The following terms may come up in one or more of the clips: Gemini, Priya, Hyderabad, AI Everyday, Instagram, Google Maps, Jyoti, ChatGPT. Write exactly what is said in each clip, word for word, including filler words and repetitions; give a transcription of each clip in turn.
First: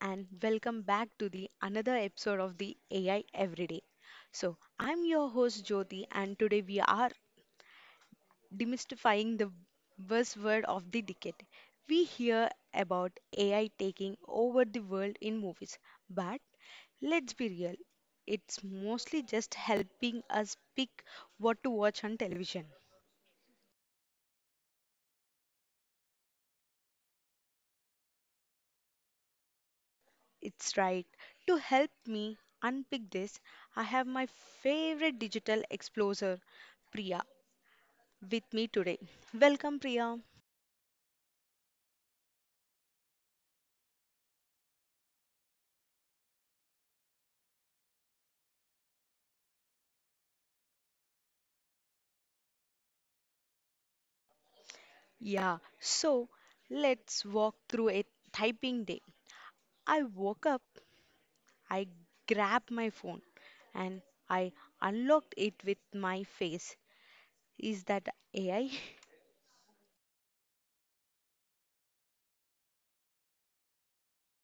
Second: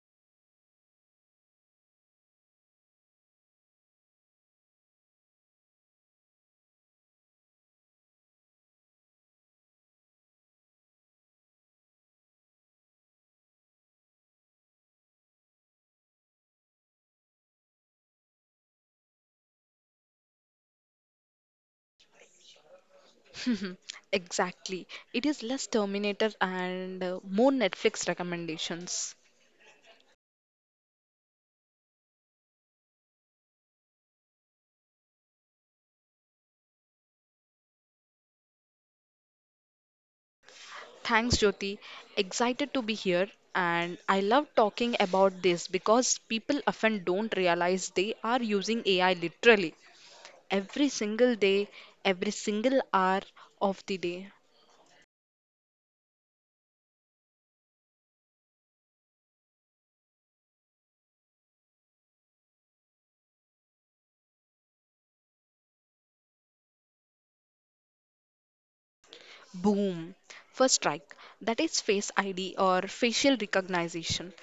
and welcome back to the another episode of the A I Everyday. So, I'm your host Jyoti, and today we are demystifying the buzzword of the decade. We hear about A I taking over the world in movies, but let's be real, it's mostly just helping us pick what to watch on television. Exactly. It is less Terminator and uh, more Netflix recommendations. It's right. To help me unpick this, I have my favorite digital explorer, Priya, with me today. Welcome, Priya. Thanks, Jyoti. Excited to be here. And I love talking about this because people often don't realize they are using A I literally every single day, every single hour of the day. Yeah, so let's walk through a typing day. I woke up, I grabbed my phone, and I unlocked it with my face. Is that A I? Boom. First strike. That is Face I D or facial recognition.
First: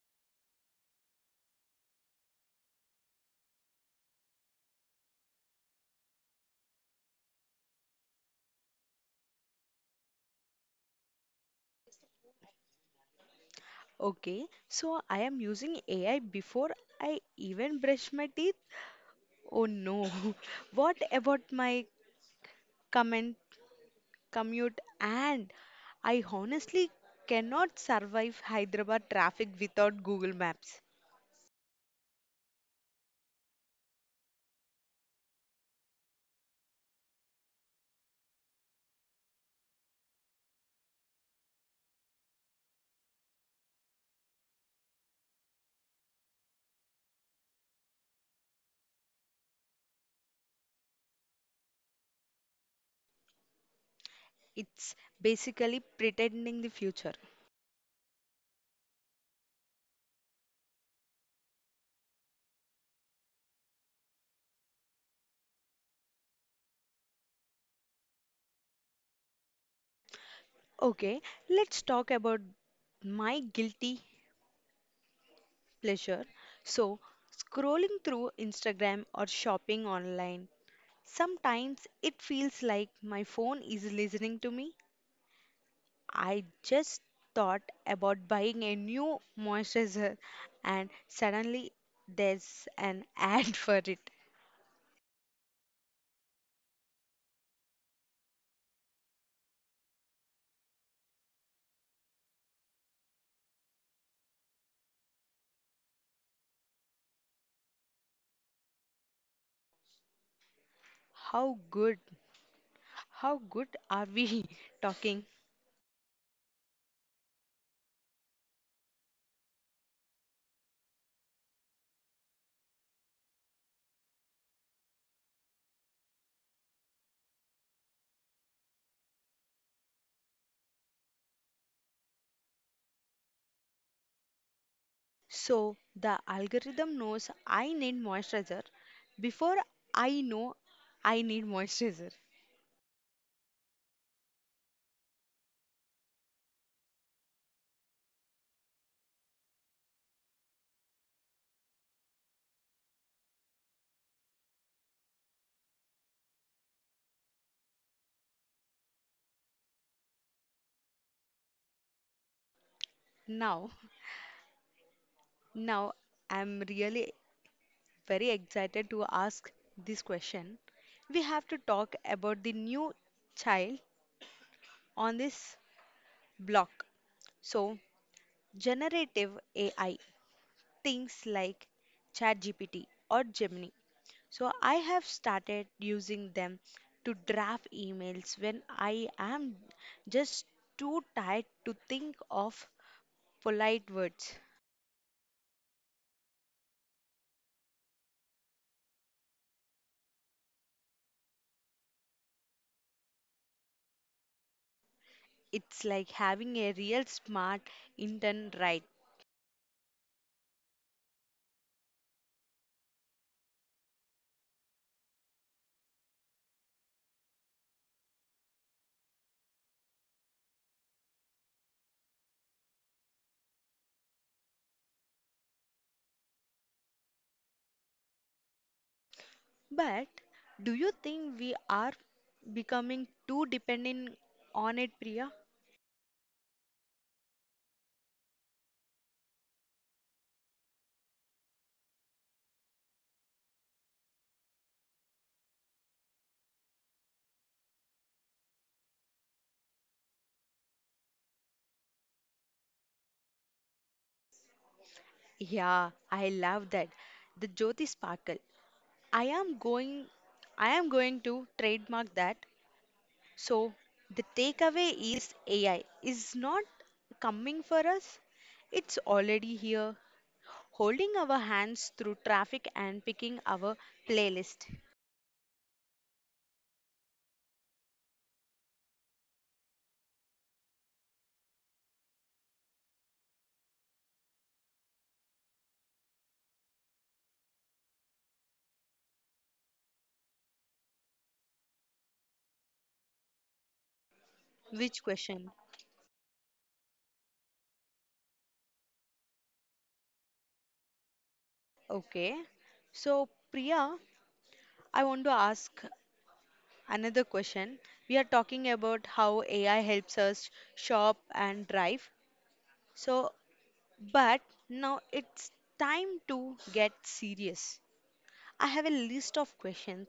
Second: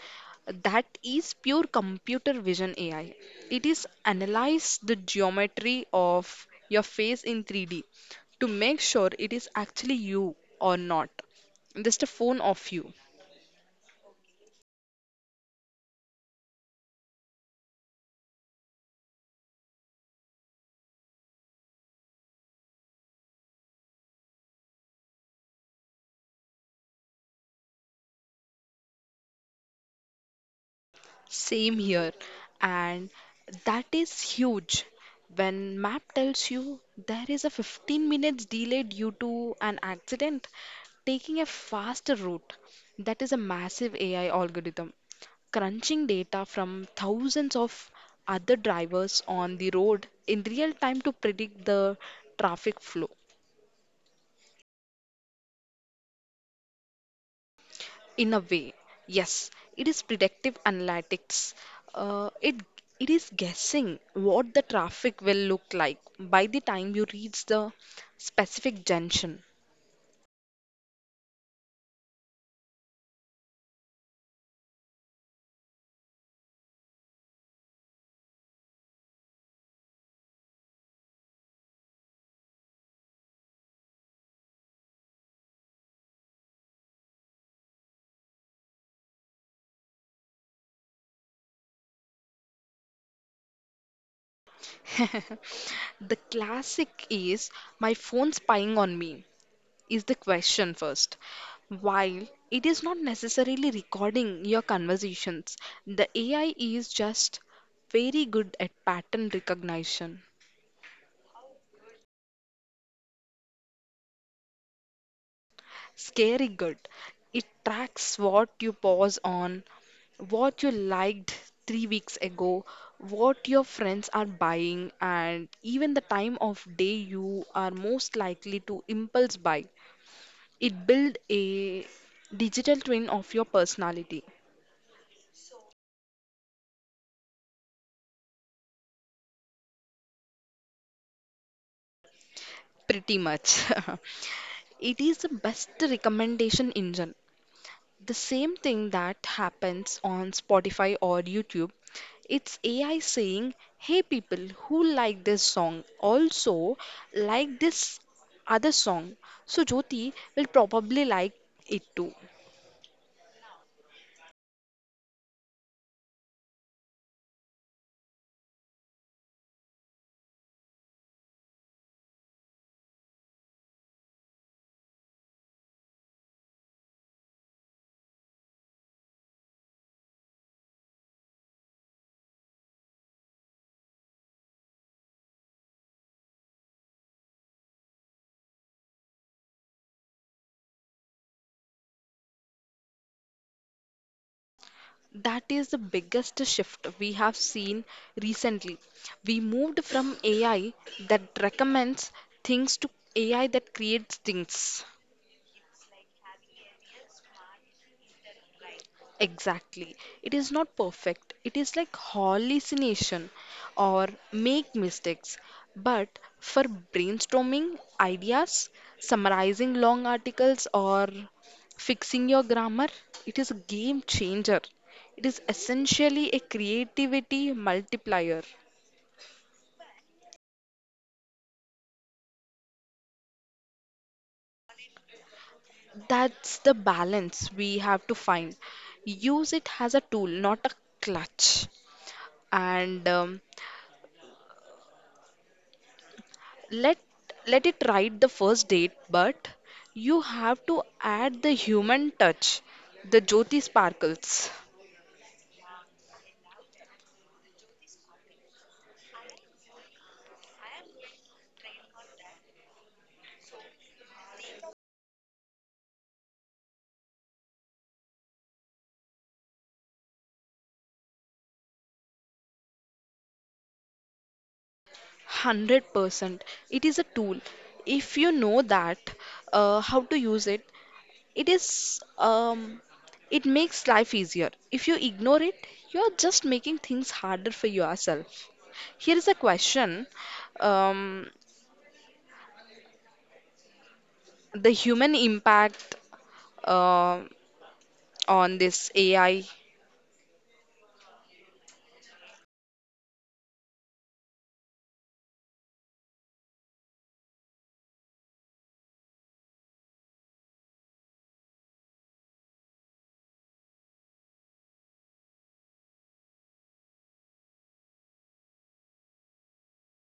That is pure computer vision A I. It is analyze the geometry of your face in three D to make sure it is actually you or not. Just a phone of you. Okay, so I am using A I before I even brush my teeth. Oh no, what about my comment commute, and I honestly cannot survive Hyderabad traffic without Google Maps. Same here, and that is huge. When map tells you there is a fifteen minutes delay due to an accident, taking a faster route. That is a massive A I algorithm, crunching data from thousands of other drivers on the road in real time to predict the traffic flow. It's basically pretending the future. In a way, yes, it is predictive analytics. Uh, it it is guessing what the traffic will look like by the time you reach the specific junction. Okay, let's talk about my guilty pleasure. So, scrolling through Instagram or shopping online, sometimes it feels like my phone is listening to me. I just thought about buying a new moisturizer and suddenly there's an ad for it. The classic is my phone spying on me is the question first. While it is not necessarily recording your conversations, the A I is just very good at pattern recognition. How good, how good are we talking? Scary good. It tracks what you pause on, what you liked three weeks ago, what your friends are buying, and even the time of day you are most likely to impulse buy. It builds a digital twin of your personality, So the algorithm knows I need moisturizer before I know I need moisturizer. pretty much. It is the best recommendation engine. The same thing that happens on Spotify or YouTube. It's A I saying, hey, people who like this song also like this other song. So Jyoti will probably like it too. Now, now I'm really very excited to ask this question. We have to talk about the new child on this block. So generative A I, things like ChatGPT or Gemini. So I have started using them to draft emails when I am just too tired to think of polite words. That is the biggest shift we have seen recently. We moved from A I that recommends things to A I that creates things. It's like having a real smart intern, right. Exactly. It is not perfect. It is like hallucination or make mistakes. But for brainstorming ideas, summarizing long articles, or fixing your grammar, it is a game changer. It is essentially a creativity multiplier. But do you think we are becoming too dependent on it, Priya? That's the balance we have to find. Use it as a tool, not a clutch. And um, let let it write the first date, but you have to add the human touch, the jyoti sparkles. Yeah, I love that. The Jyoti Sparkle. I am going I am going to trademark that. So the takeaway is A I is not coming for us. It's already here, holding our hands through traffic and picking our playlist. one hundred percent it is a tool. If you know that uh, how to use it, it is um, it makes life easier. If you ignore it, you are just making things harder for yourself. Here is a question, um, the Which human question? impact uh, on this ai. Okay. So Priya, I want to ask another question. We are talking about how A I helps us shop and drive. So But now it's time to get serious. I have a list of questions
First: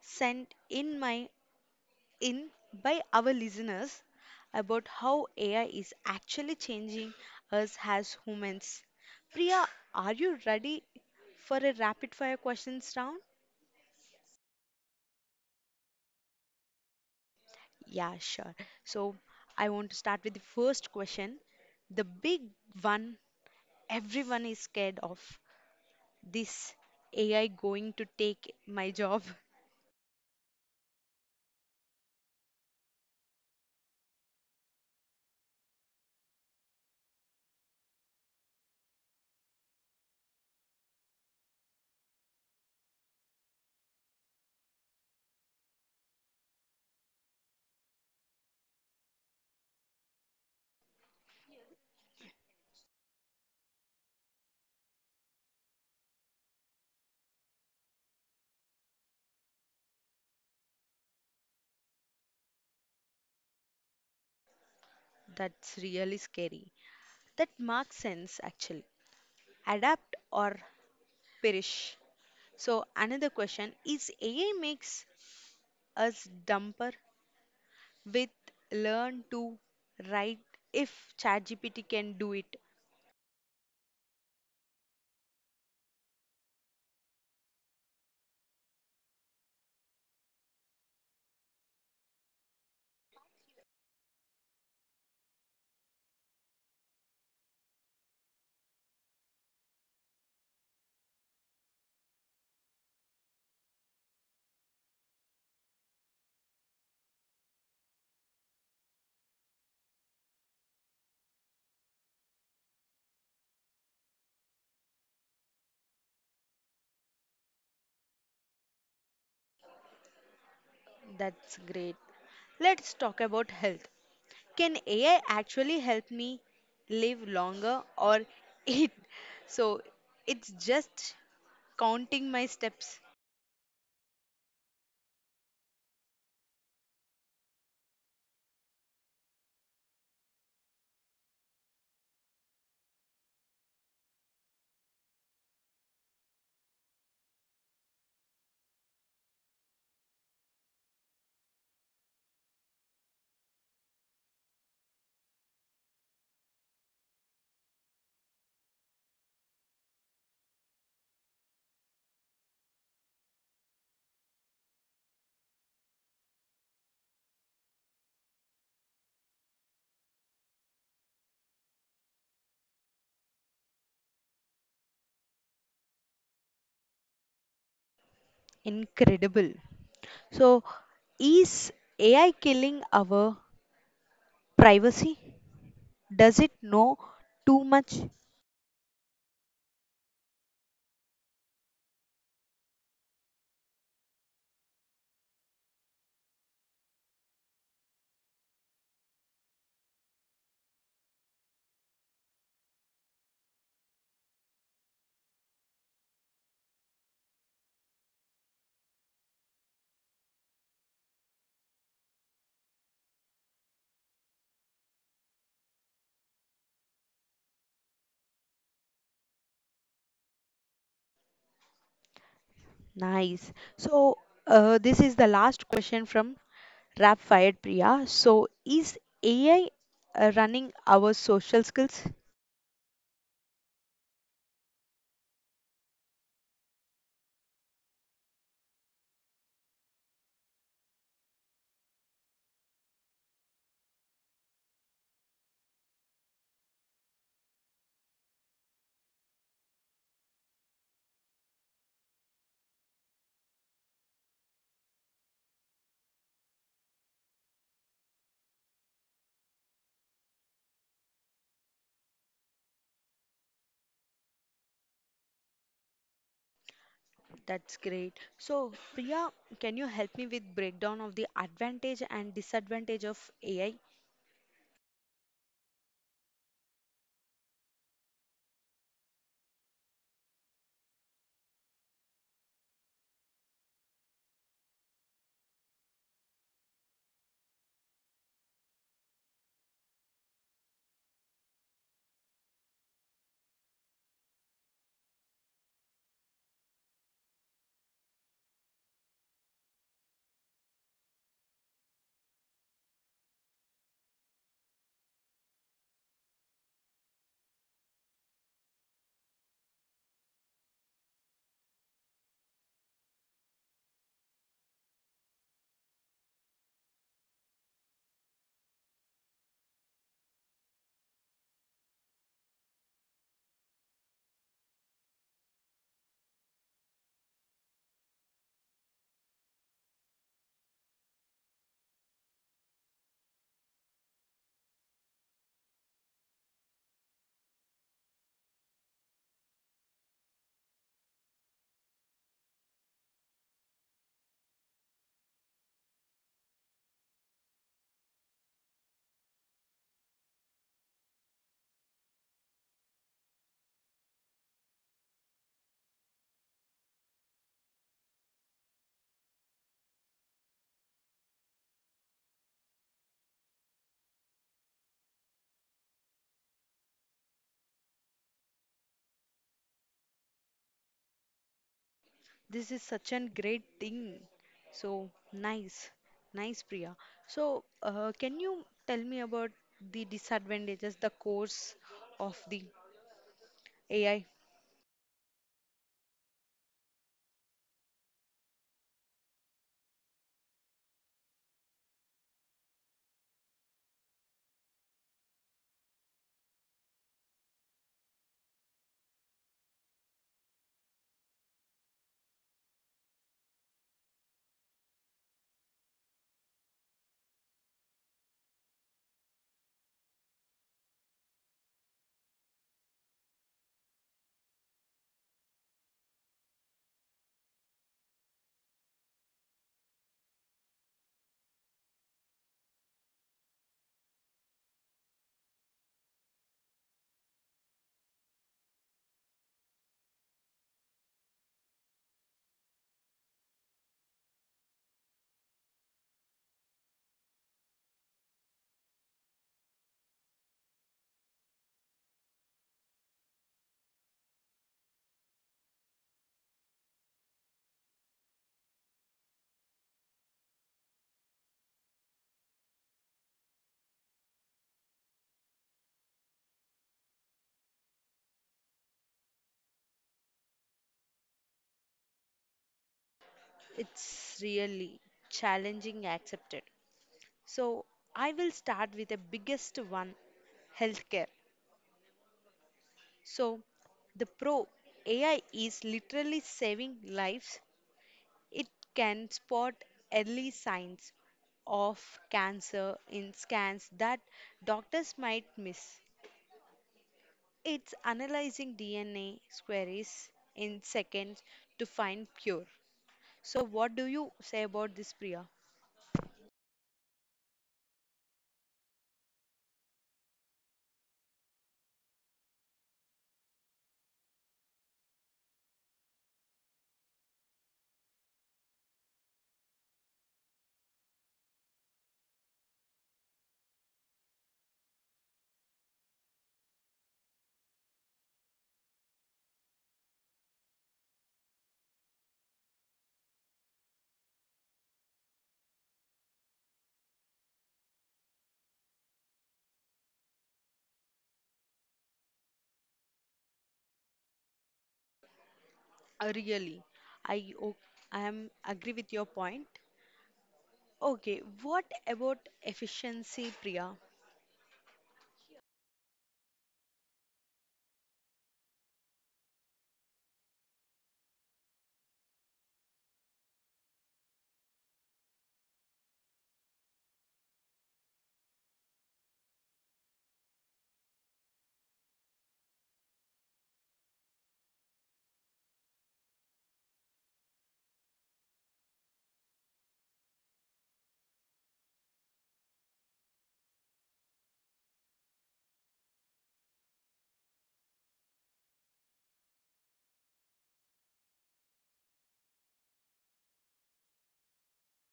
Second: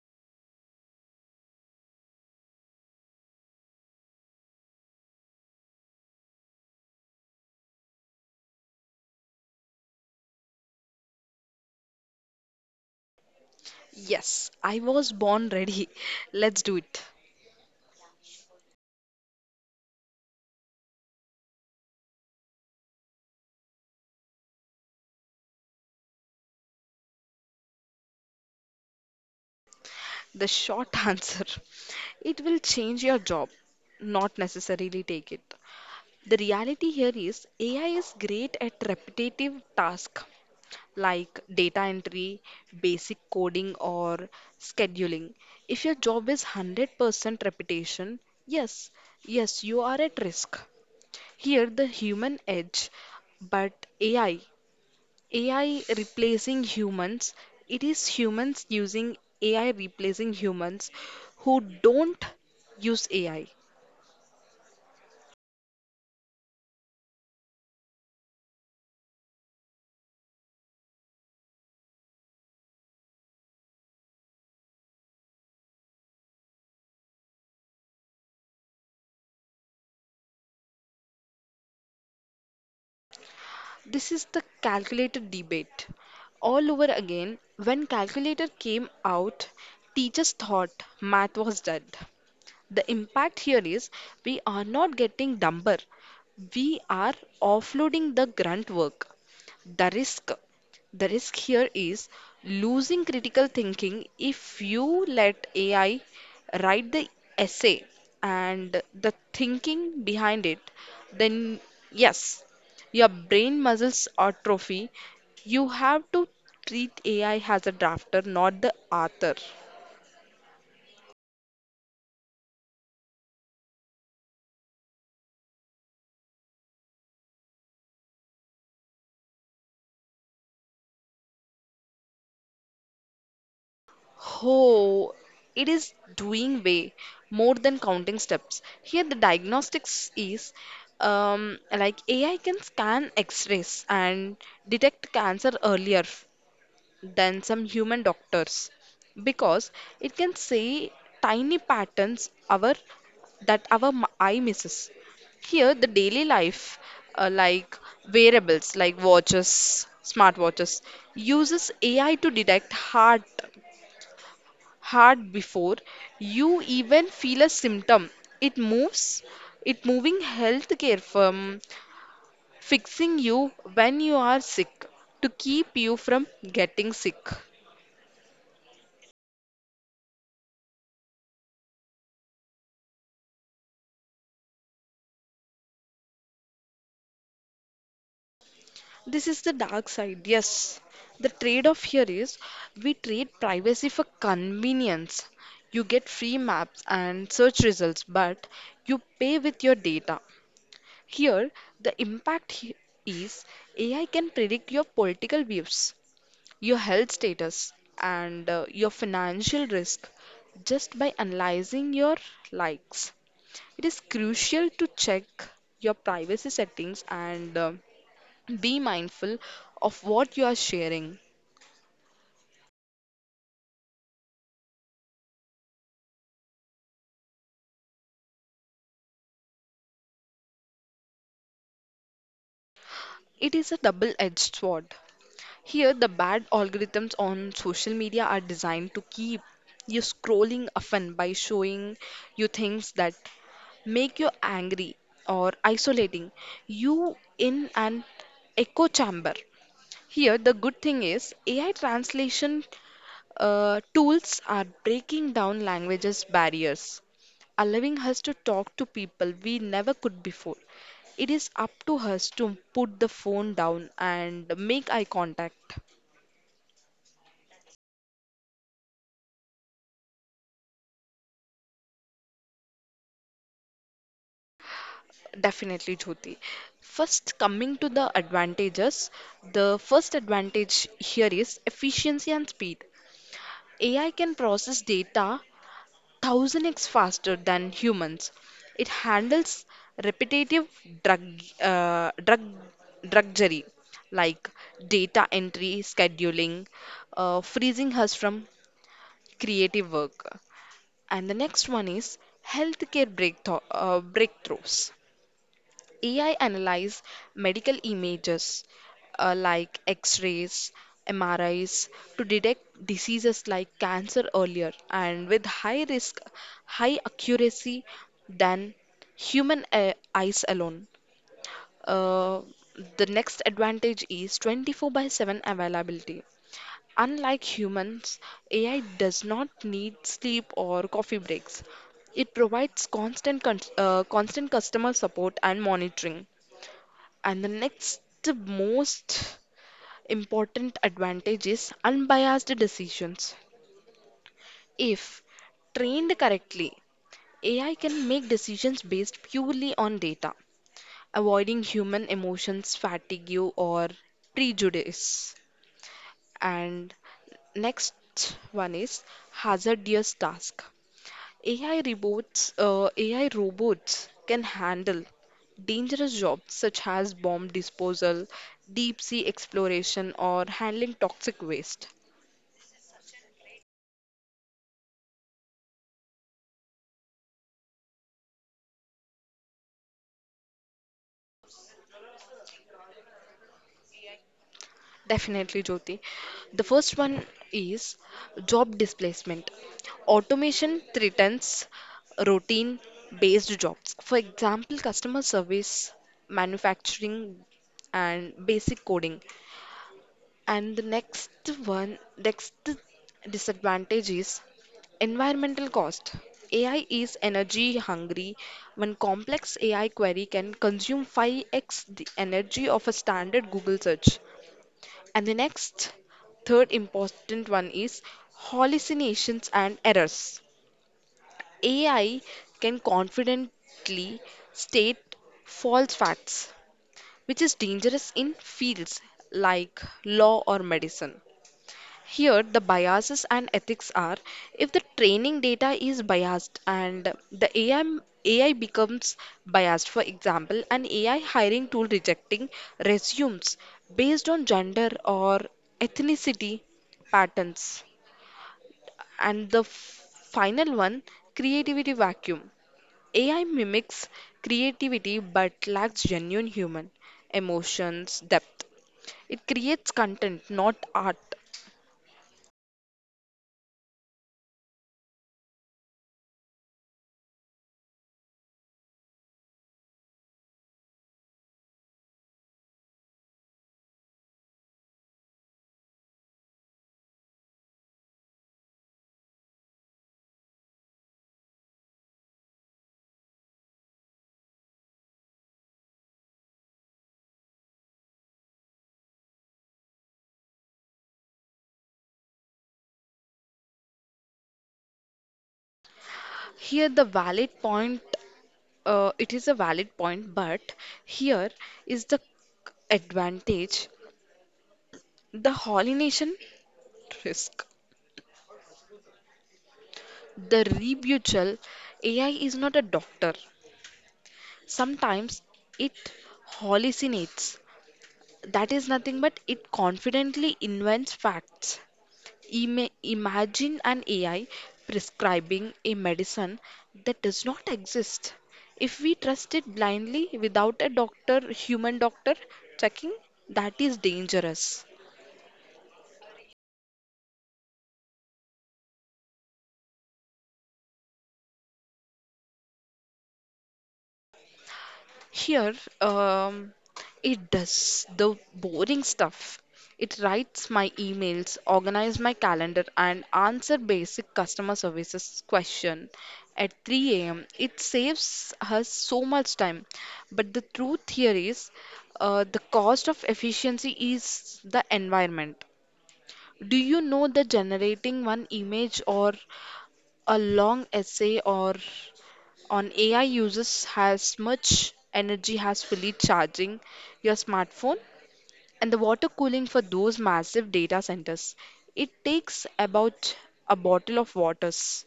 sent in my in by our listeners about how A I is actually changing us as humans. Priya, are you ready for a rapid fire questions round? Yes, I was born ready. Let's do it. Yeah, sure. So I want to start with the first question, the big one everyone is scared of. This A I going to take my job. The short answer, it will change your job, not necessarily take it. The reality here is A I is great at repetitive tasks like data entry, basic coding, or scheduling. If your job is one hundred percent repetition, yes, yes, you are at risk. Here, the human edge, but A I. A I replacing humans, it is humans using A I replacing humans who don't use A I. That's really scary. That makes sense actually. Adapt or perish. So another question is A I makes us dumber with learn to write if ChatGPT can do it. This is the calculator debate. All over again, when calculator came out, teachers thought math was dead. The impact here is we are not getting dumber, we are offloading the grunt work. The risk, the risk here is losing critical thinking. If you let A I write the essay and the thinking behind it, then yes, your brain muscles atrophy. You have to treat A I as a drafter, not the author. That's great. Let's talk about health. Can A I actually help me live longer or it? So it's just counting my steps. Oh, it is doing way more than counting steps. Here, the diagnostics is um, like A I can scan X-rays and detect cancer earlier than some human doctors because it can see tiny patterns our that our m- eye misses. Here, the daily life, uh, like wearables like watches, smartwatches, uses A I to detect heart hard before you even feel a symptom. It moves, it moving healthcare firm, fixing you when you are sick to keep you from getting sick. Incredible. So, is A I killing our privacy? Does it know too much? This is the dark side, yes. The trade off here is we trade privacy for convenience. You get free maps and search results, but you pay with your data. Here, the impact he- is A I can predict your political views, your health status, and uh, your financial risk just by analyzing your likes. It is crucial to check your privacy settings and uh, be mindful of what you are sharing. Nice. So, uh, this is the last question from Rap Fired Priya. So, is A I uh, running our social skills? It is a double edged sword. Here, the bad algorithms on social media are designed to keep you scrolling, often by showing you things that make you angry or isolating you in an echo chamber. Here, the good thing is A I translation uh, tools are breaking down languages barriers, allowing us to talk to people we never could before. It is up to us to put the phone down and make eye contact. That's great. So, Priya, can you help me with breakdown of the advantage and disadvantage of A I? Definitely, Jyoti. First, coming to the advantages, the first advantage here is efficiency and speed. A I can process data one thousand x faster than humans. It handles repetitive drug, uh, drug, drudgery like data entry, scheduling, uh, freezing us from creative work. And the next one is healthcare breakthro- uh, breakthroughs. A I analyze medical images uh, like X-rays, M R Is to detect diseases like cancer earlier and with high risk, high accuracy than human uh, eyes alone. Uh, the next advantage is twenty-four by seven availability. Unlike humans, A I does not need sleep or coffee breaks. It provides constant con- uh, constant customer support and monitoring. And the next most important advantage is unbiased decisions. If trained correctly, A I can make decisions based purely on data, avoiding human emotions, fatigue, or prejudice. And next one is hazardous task. A I robots, uh, A I robots can handle dangerous jobs such as bomb disposal, deep sea exploration, or handling toxic waste. This is such a great thing. So nice, nice, Priya. So, uh, can you tell me about the disadvantages, the cause of the A I? Definitely, Jyoti. The first one is job displacement. Automation threatens routine based jobs. For example, customer service, manufacturing, and basic coding. And the next one, next disadvantage is environmental cost. A I is energy hungry. One complex A I query can consume five x the energy of a standard Google search. And the next, third important one is hallucinations and errors. A I can confidently state false facts, which is dangerous in fields like law or medicine. Here, the biases and ethics are if the training data is biased and the A I, becomes biased. For example, an A I hiring tool rejecting resumes based on gender or ethnicity patterns. And the f- final one, creativity vacuum. A I mimics creativity but lacks genuine human emotions, depth. It creates content, not art. It's really challenging, accepted. So, I will start with the biggest one, healthcare. So, the pro A I is literally saving lives. It can spot early signs of cancer in scans that doctors might miss. It's analyzing D N A queries in seconds to find cure. So what do you say about this, Priya? Here, the valid point Uh, it is a valid point, but here is the advantage, the hallucination risk. The rebuttal: A I is not a doctor. Sometimes it hallucinates. That is nothing but it confidently invents facts. Ima- imagine an A I prescribing a medicine that does not exist. If we trust it blindly without a doctor, human doctor checking, that is dangerous. Uh, Really, I o- I am agree with your point. Okay, what about efficiency, Priya? Here, um, it does the boring stuff. It writes my emails, organizes my calendar, and answer basic customer services question at three a m. It saves us so much time. But the truth here is, uh, the cost of efficiency is the environment. Do you know that generating one image or a long essay or on A I uses as much energy as fully charging your smartphone, and the water cooling for those massive data centers. It takes about a bottle of water's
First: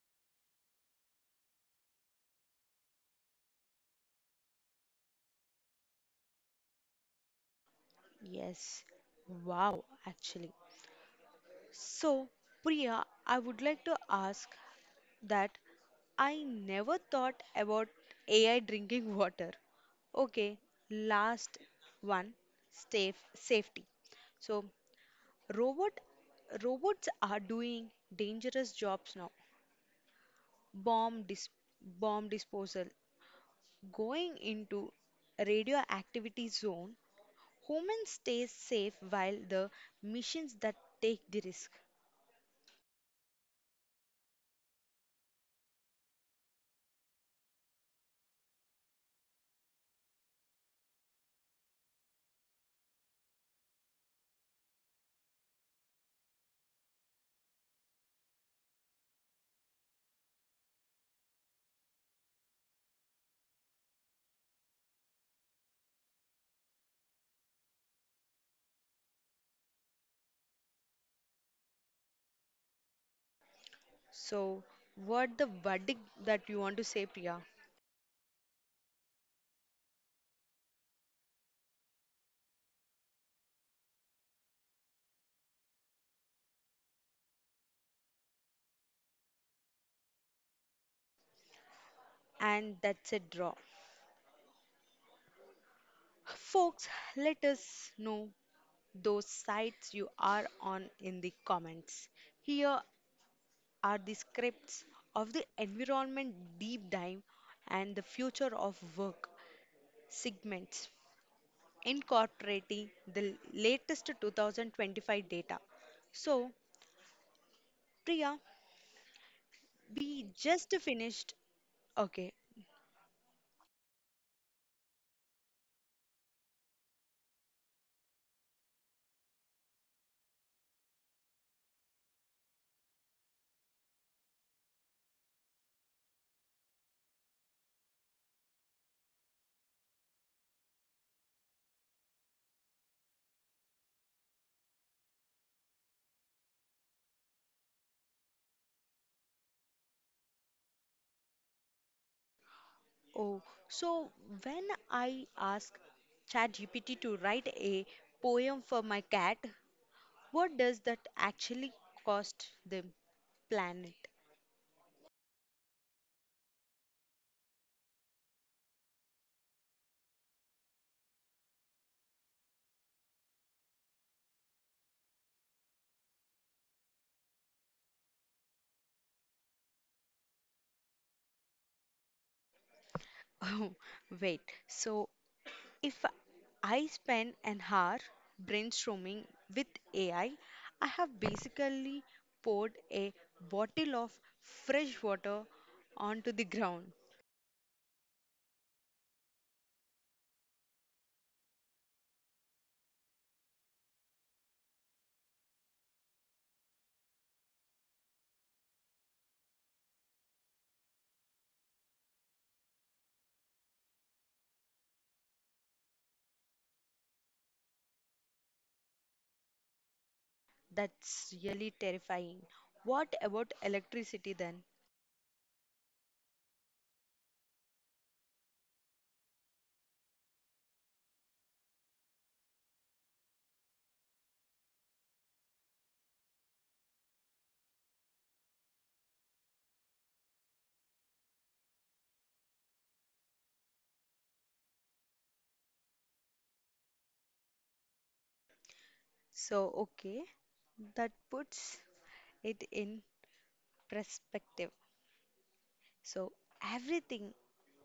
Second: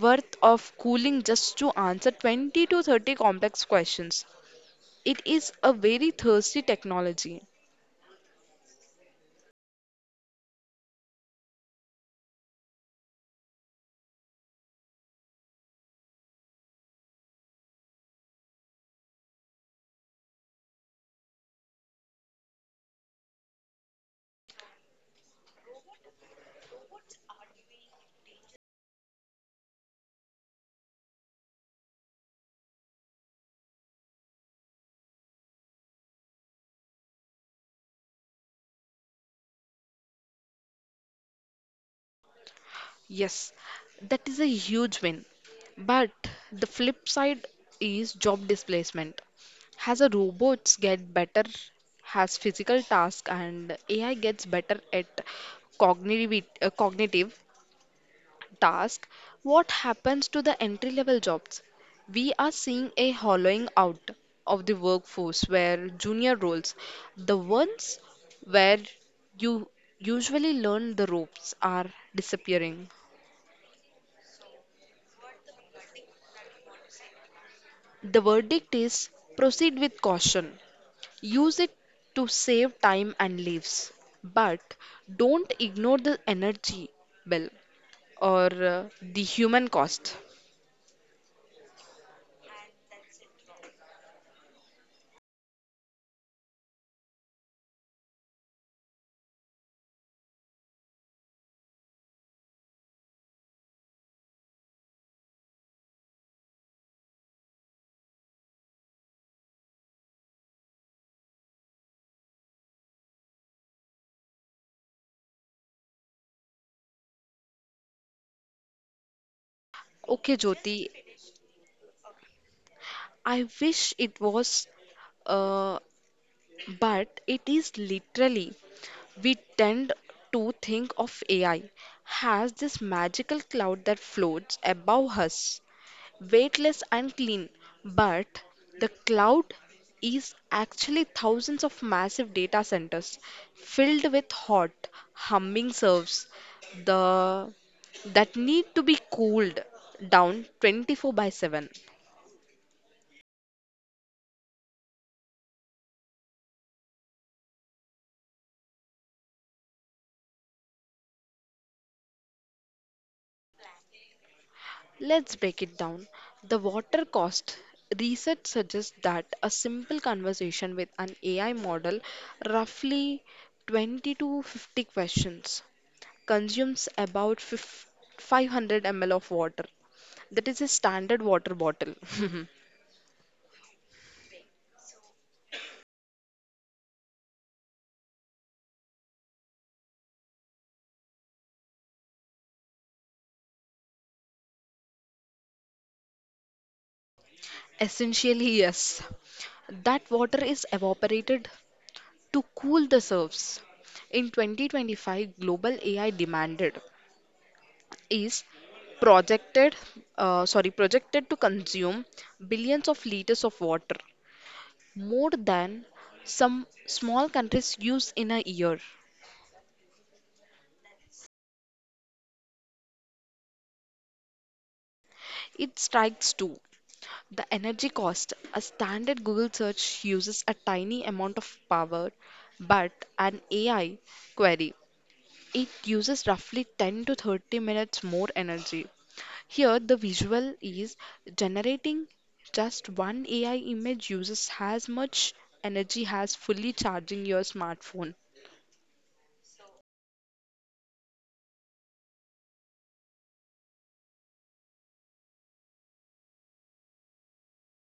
worth of cooling just to answer twenty to thirty complex questions. It is a very thirsty technology. Yes. Wow, actually. So, Priya, I would like to ask that I never thought about A I drinking water. Okay, last one, safe safety. So, robot robots are doing dangerous jobs now. Bomb dis bomb disposal, going into radioactivity zone. Humans stay safe while the machines that take the risk. Yes, that is a huge win. But the flip side is job displacement. As a robots get better as physical tasks and A I gets better at cognitive, uh, cognitive tasks, what happens to the entry-level jobs? We are seeing a hollowing out of the workforce where junior roles, the ones where you usually learn the ropes, are disappearing. So, what the verdict that you want to say, Priya? The verdict is proceed with caution. Use it to save time and lives. But don't ignore the energy bill or uh, the human cost. And that's a draw. Folks, let us know those sites you are on in the comments. Here are the scripts of the environment deep dive and the future of work segments incorporating the latest two thousand twenty-five data. So, Priya, we Okay, just Jyoti, finished. Okay, I wish it was, uh, but it is literally. We tend to think of A I as this magical cloud that floats above us, weightless and clean. But the cloud is actually thousands of massive data centers filled with hot, humming servers the, that need to be cooled down twenty-four by seven. oh, so when I ask ChatGPT to write a poem for my cat, what does that actually cost the planet? Let's break it down. The water cost. Research suggests that a simple conversation with an A I model, roughly twenty to fifty questions, consumes about fif- five hundred milliliters of water. That is a standard water bottle. Oh, wait. So if I spend an hour brainstorming with A I, I I have basically poured a bottle of fresh water onto the ground. Essentially, yes. That water is evaporated to cool the surface. In twenty twenty-five, global A I demanded is projected, uh, sorry, projected to consume billions of liters of water, more than some small countries use in a year. That's really terrifying. What about electricity then? It strikes too. The energy cost a standard Google search uses a tiny amount of power, but an A I query it uses roughly ten to thirty minutes more energy. Here, the visual is generating just one A I image uses as much energy as fully charging your smartphone. So, okay, that puts it in perspective. So, everything,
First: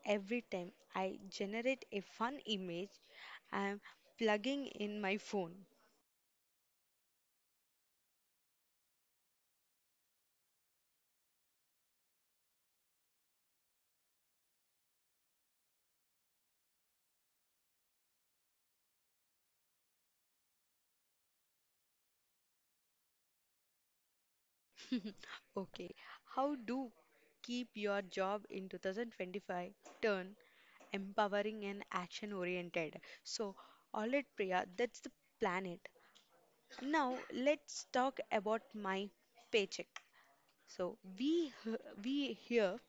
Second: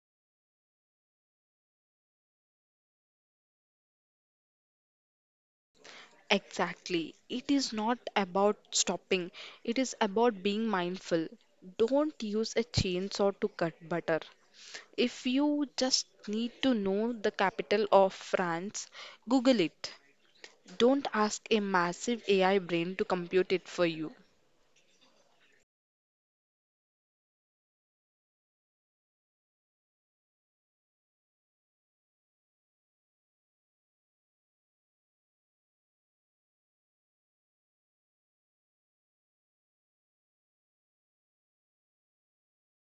every time I generate a fun image, I'm plugging in my phone. Exactly. It is not about stopping, it is about being mindful. Don't use a chainsaw to cut butter. If you just need to know the capital of France, Google it. Don't ask a massive A I brain to compute it for you. Okay, how do keep your job in two thousand twenty-five turn empowering and action oriented? So, all right, Priya, that's the planet. Now, let's talk about my paycheck. So we he- we here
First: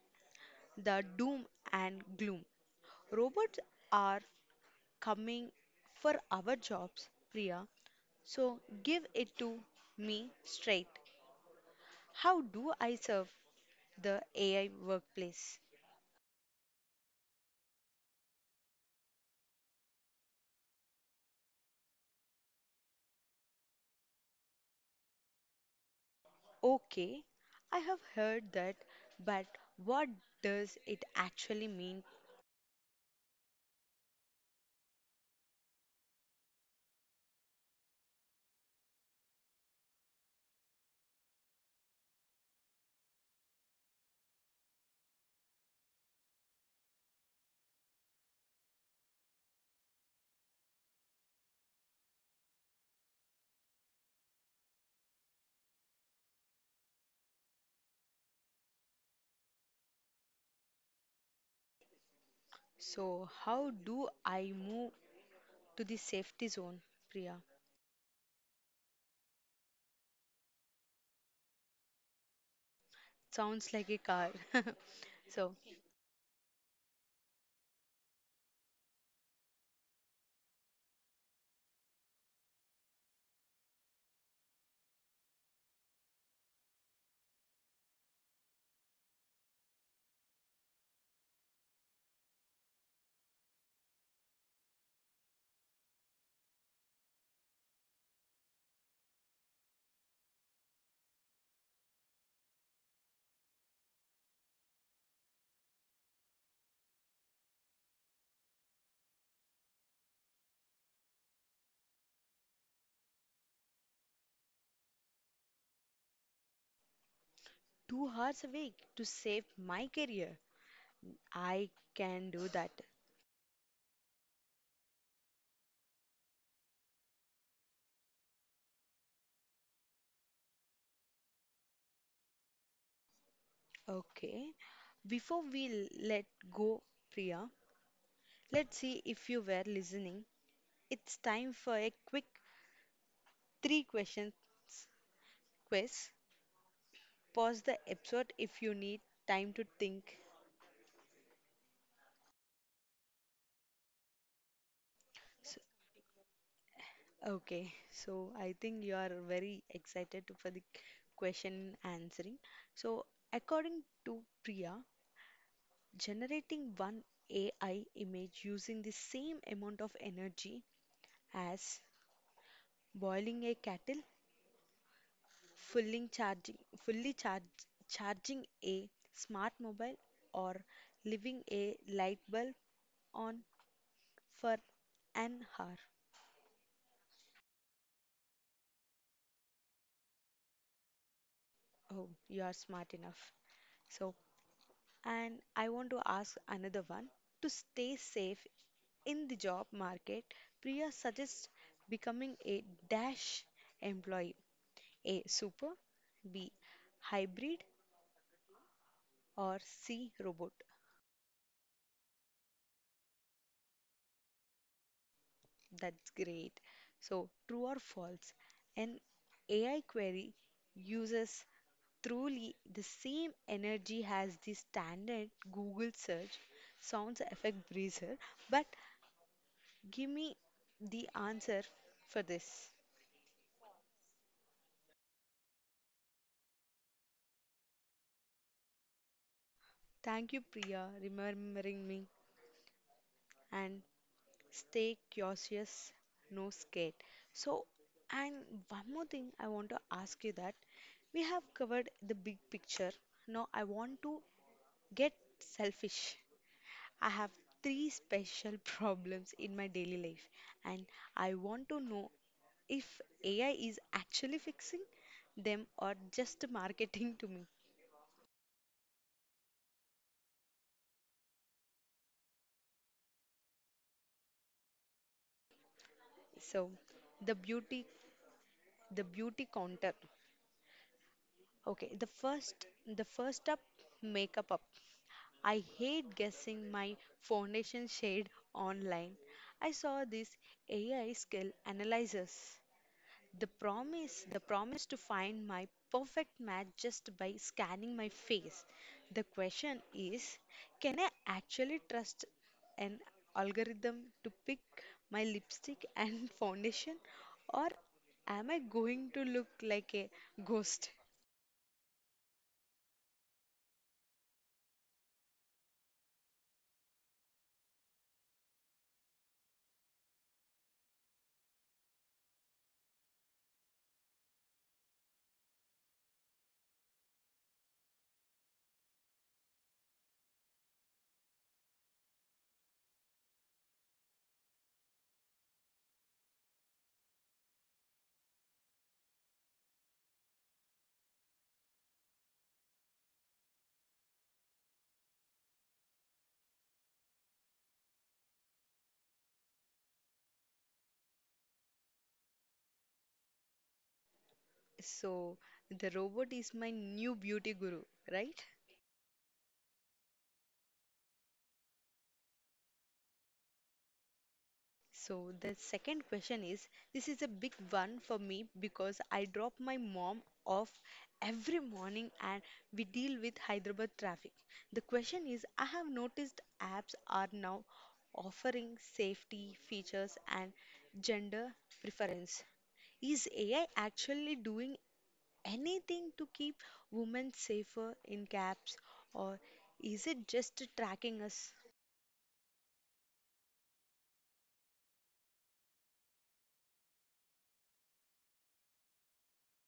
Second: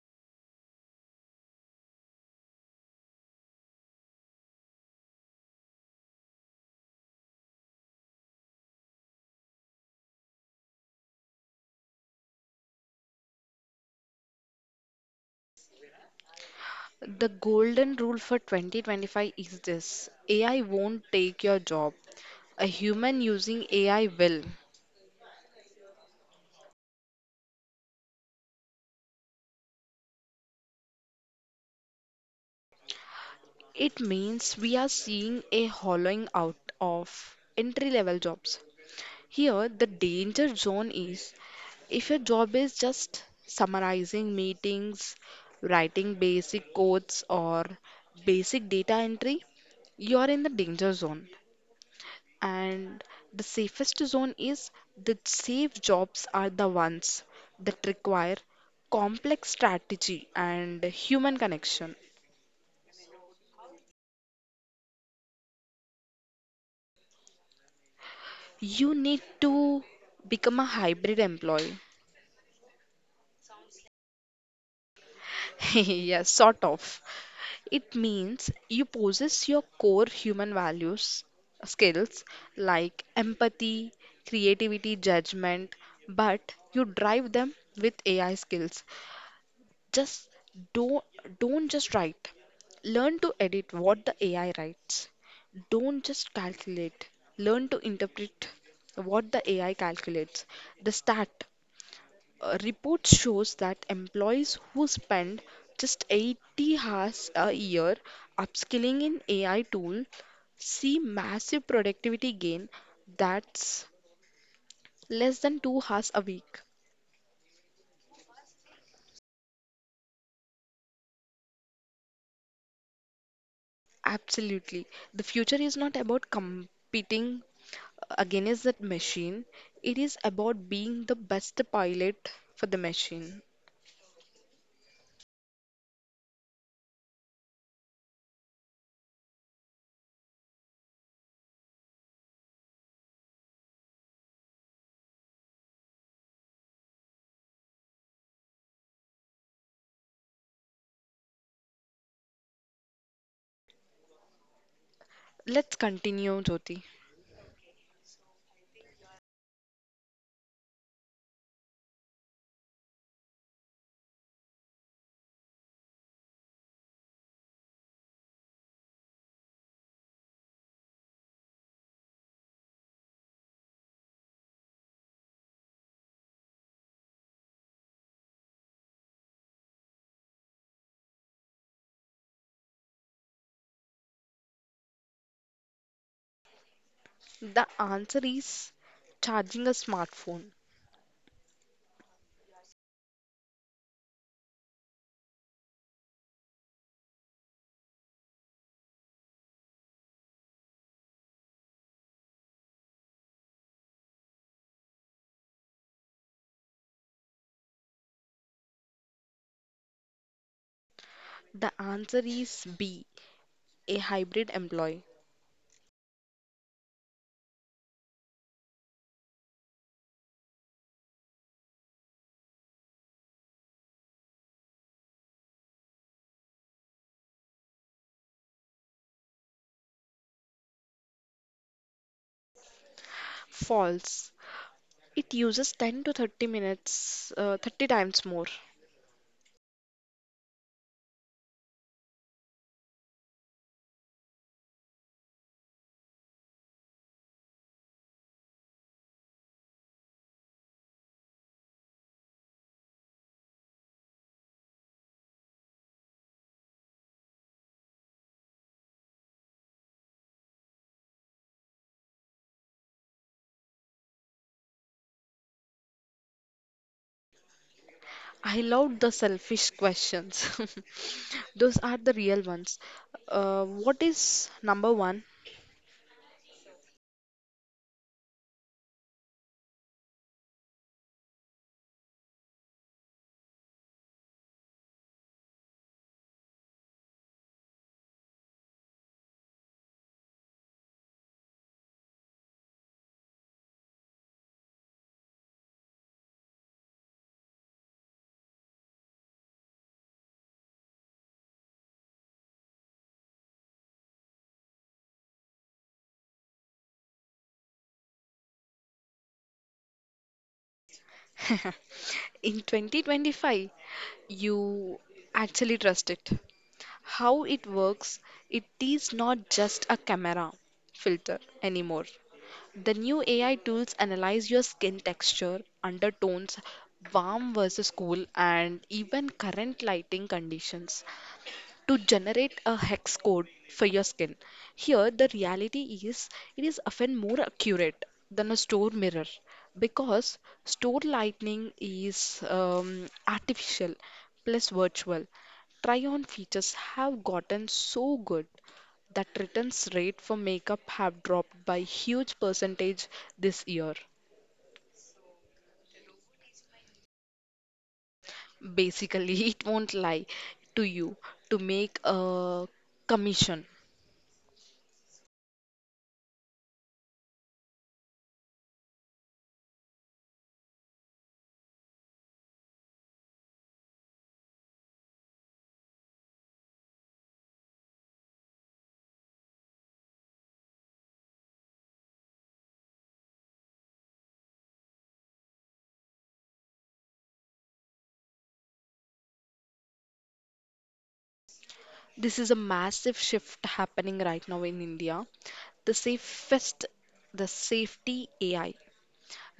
the doom and gloom. Robots are coming for our jobs, Priya. So give it to me straight. How do I serve the A I workplace? The golden rule for twenty twenty-five is this: A I won't take your job. A human using A I will. Okay, I have heard that, but what does it actually mean? It means we are seeing a hollowing out of entry level jobs. Here, the danger zone is if your job is just summarizing meetings, writing basic codes, or basic data entry, you are in the danger zone. And the safest zone is the safe jobs are the ones that require complex strategy and human connection. So, how do I move to the safety zone, Priya? You need to become a hybrid employee. Sounds like a car. So, Yeah, sort of. It means you possess your core human values, skills like empathy, creativity, judgment, but you drive them with A I skills. Just don't don't just write. Learn to edit what the A I writes. Don't just calculate. Learn to interpret what the A I calculates. The stat A report shows that employees who spend just eighty hours a year upskilling in A I tool see massive productivity gain, that's less than two hours a week. two hours a week to save my career. I can do that. Absolutely. The future is not about competing against that machine. It is about being the best pilot for the machine. Okay. Before we l- let go, Priya, let's see if you were listening. It's time for a quick three questions quiz. Pause the episode if you need time to think. So, Let's continue, Jyoti. okay, so I think you are very excited to- for the question answering. So, according to Priya, generating one A I image using the same amount of energy as boiling a kettle, fully charging, fully charge, charging a smart mobile, or leaving a light bulb on for an hour. The answer is charging a smartphone. Oh, you are smart enough. So, and I want to ask another one. To stay safe in the job market, Priya suggests becoming a dash employee, a super, B hybrid, or C robot. The answer is B, a hybrid employee. That's great. So, true or false, an A I query uses truly the same energy as the standard Google search. Sounds effect breezer, but give me the answer for this. False. It uses ten to thirty minutes, uh, thirty times more. Thank you, Priya, remembering me and stay curious, no scared. So, and one more thing I want to ask you that we have covered the big picture. Now, I want to get selfish. I have three special problems in my daily life, and I want to know if A I is actually fixing them or just marketing to me. I love the selfish questions. Those are the real ones. Uh, what is number one? So, the beauty, the beauty counter. Okay, the first, the first up, makeup up. I hate guessing my foundation shade online. I saw this A I skill analyzers. The promise, the promise to find my perfect match just by scanning my face. The question is, can I actually trust an algorithm to pick my lipstick and foundation, or am I going to look like a ghost? In twenty twenty-five, you actually trust it. How it works, it is not just a camera filter anymore. The new A I tools analyze your skin texture, undertones, warm versus cool, and even current lighting conditions to generate a hex code for your skin. Here, the reality is it is often more accurate than a store mirror because store lighting is um, artificial plus virtual. Try on features have gotten so good that returns rate for makeup have dropped by huge percentage this year. So, the robot is my new beauty guru, right? Basically, it won't lie to you to make a commission. So the second question is, this is a big one for me because I drop my mom off every morning and we deal with Hyderabad traffic. The question is, I have noticed apps are now offering safety features and gender preference. Is A I actually doing anything to keep women safer in cabs or is it just tracking us? This is a massive shift happening right now in India. The safest, the safety A I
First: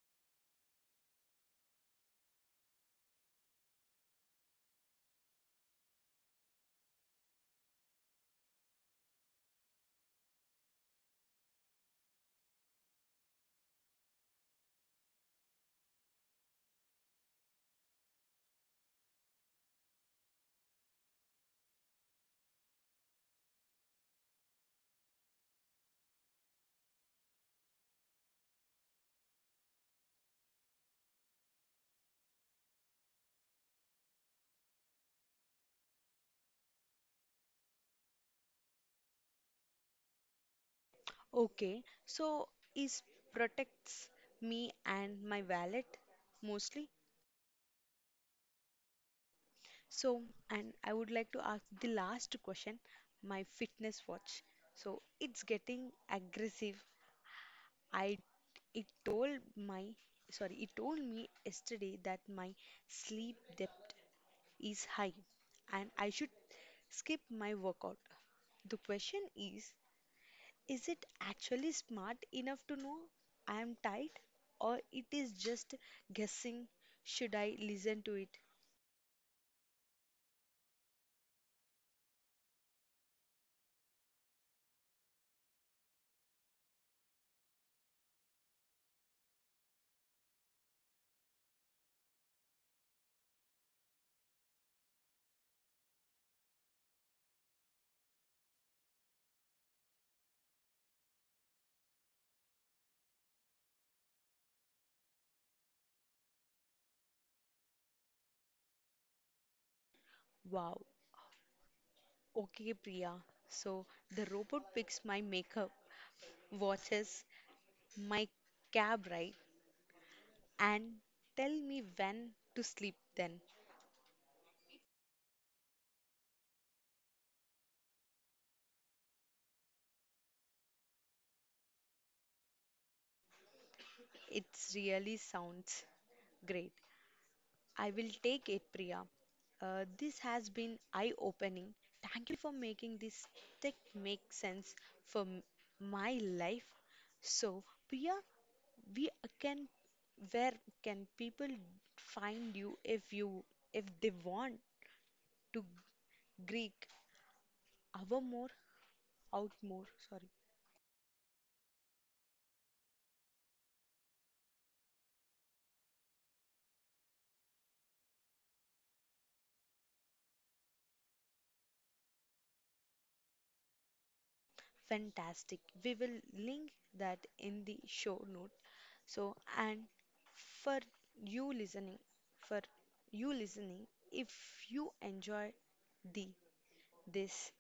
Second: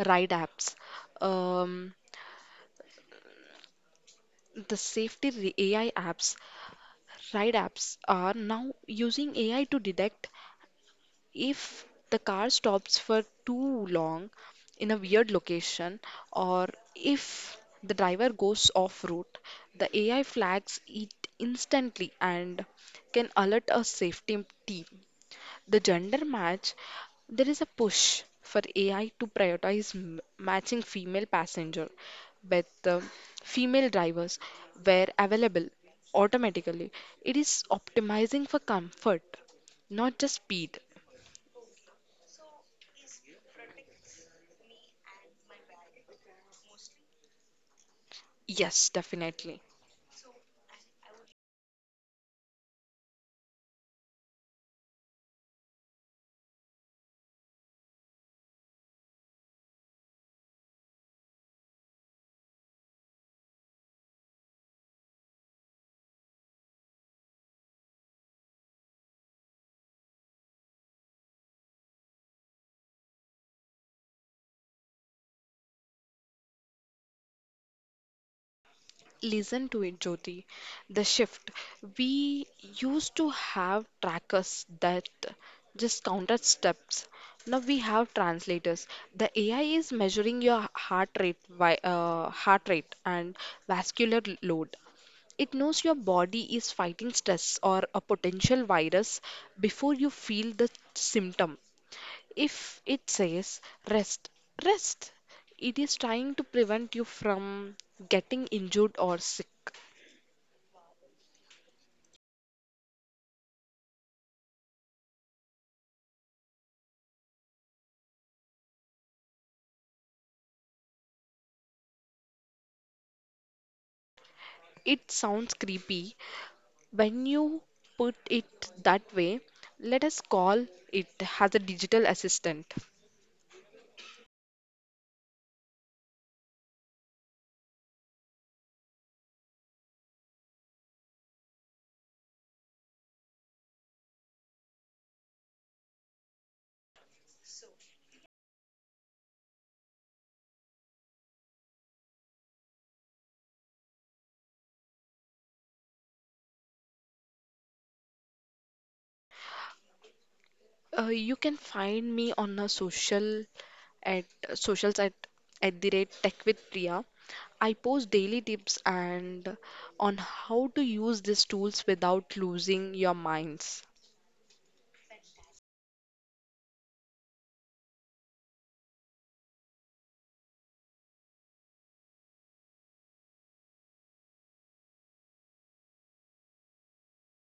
ride apps, um, the safety re- A I apps, ride apps are now using A I to detect if the car stops for too long in a weird location or if the driver goes off route. The A I flags it instantly and can alert a safety team. The gender match, there is a push for A I to prioritize m- matching female passenger with uh, female drivers where available automatically. It is optimizing for comfort, not just speed. Okay, so is protects me and my wallet mostly. Yes, definitely. So, and I would like to ask the last question, my fitness watch. So it's getting aggressive. I it told my sorry, it told me yesterday that my sleep depth is high and I should skip my workout. The question is, Is it actually smart enough to know I am tired? Or it is just guessing? Should I listen to it? Listen to it, Jyoti. The shift. We used to have trackers that just counted steps. Now we have translators. The A I is measuring your heart rate, vi- uh, heart rate and vascular load. It knows your body is fighting stress or a potential virus before you feel the symptom. If it says rest, rest, it is trying to prevent you from getting injured or sick. Wow. Okay, Priya. So the robot picks my makeup, watches my cab ride, and tell me when to sleep then. It sounds creepy when you put it that way. Let us call it as a digital assistant. It really sounds great. I will take it, Priya. Uh, this has been eye opening. Thank you for making this tech make sense for m- my life. So, Priya, we can where can people find you if you if they want to Greek our more out more? Sorry. Uh, you can find me on a social at socials at at the rate tech with Priya. I post daily tips and on how to use these tools without losing your minds. Fantastic. We will link that in the show note. So, and for you listening, for you listening, if you enjoy the this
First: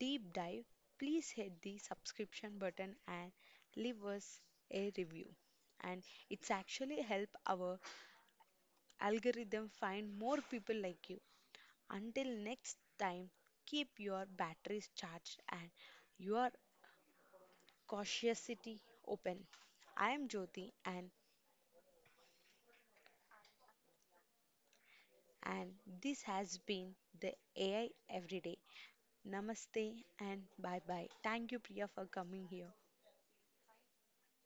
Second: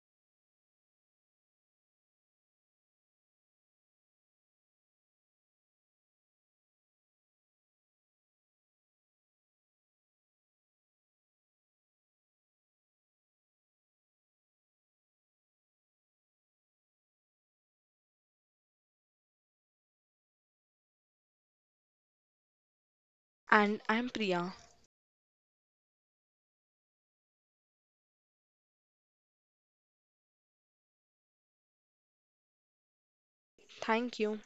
deep dive, please hit the subscription button and leave us a review. And it's actually help our algorithm find more people like you. Until next time, keep your batteries charged and your cautiously open. I am Jyoti and And I'm Priya. and this has been the A I Everyday. Namaste and bye bye. Thank you, Priya, for coming here. Thank you.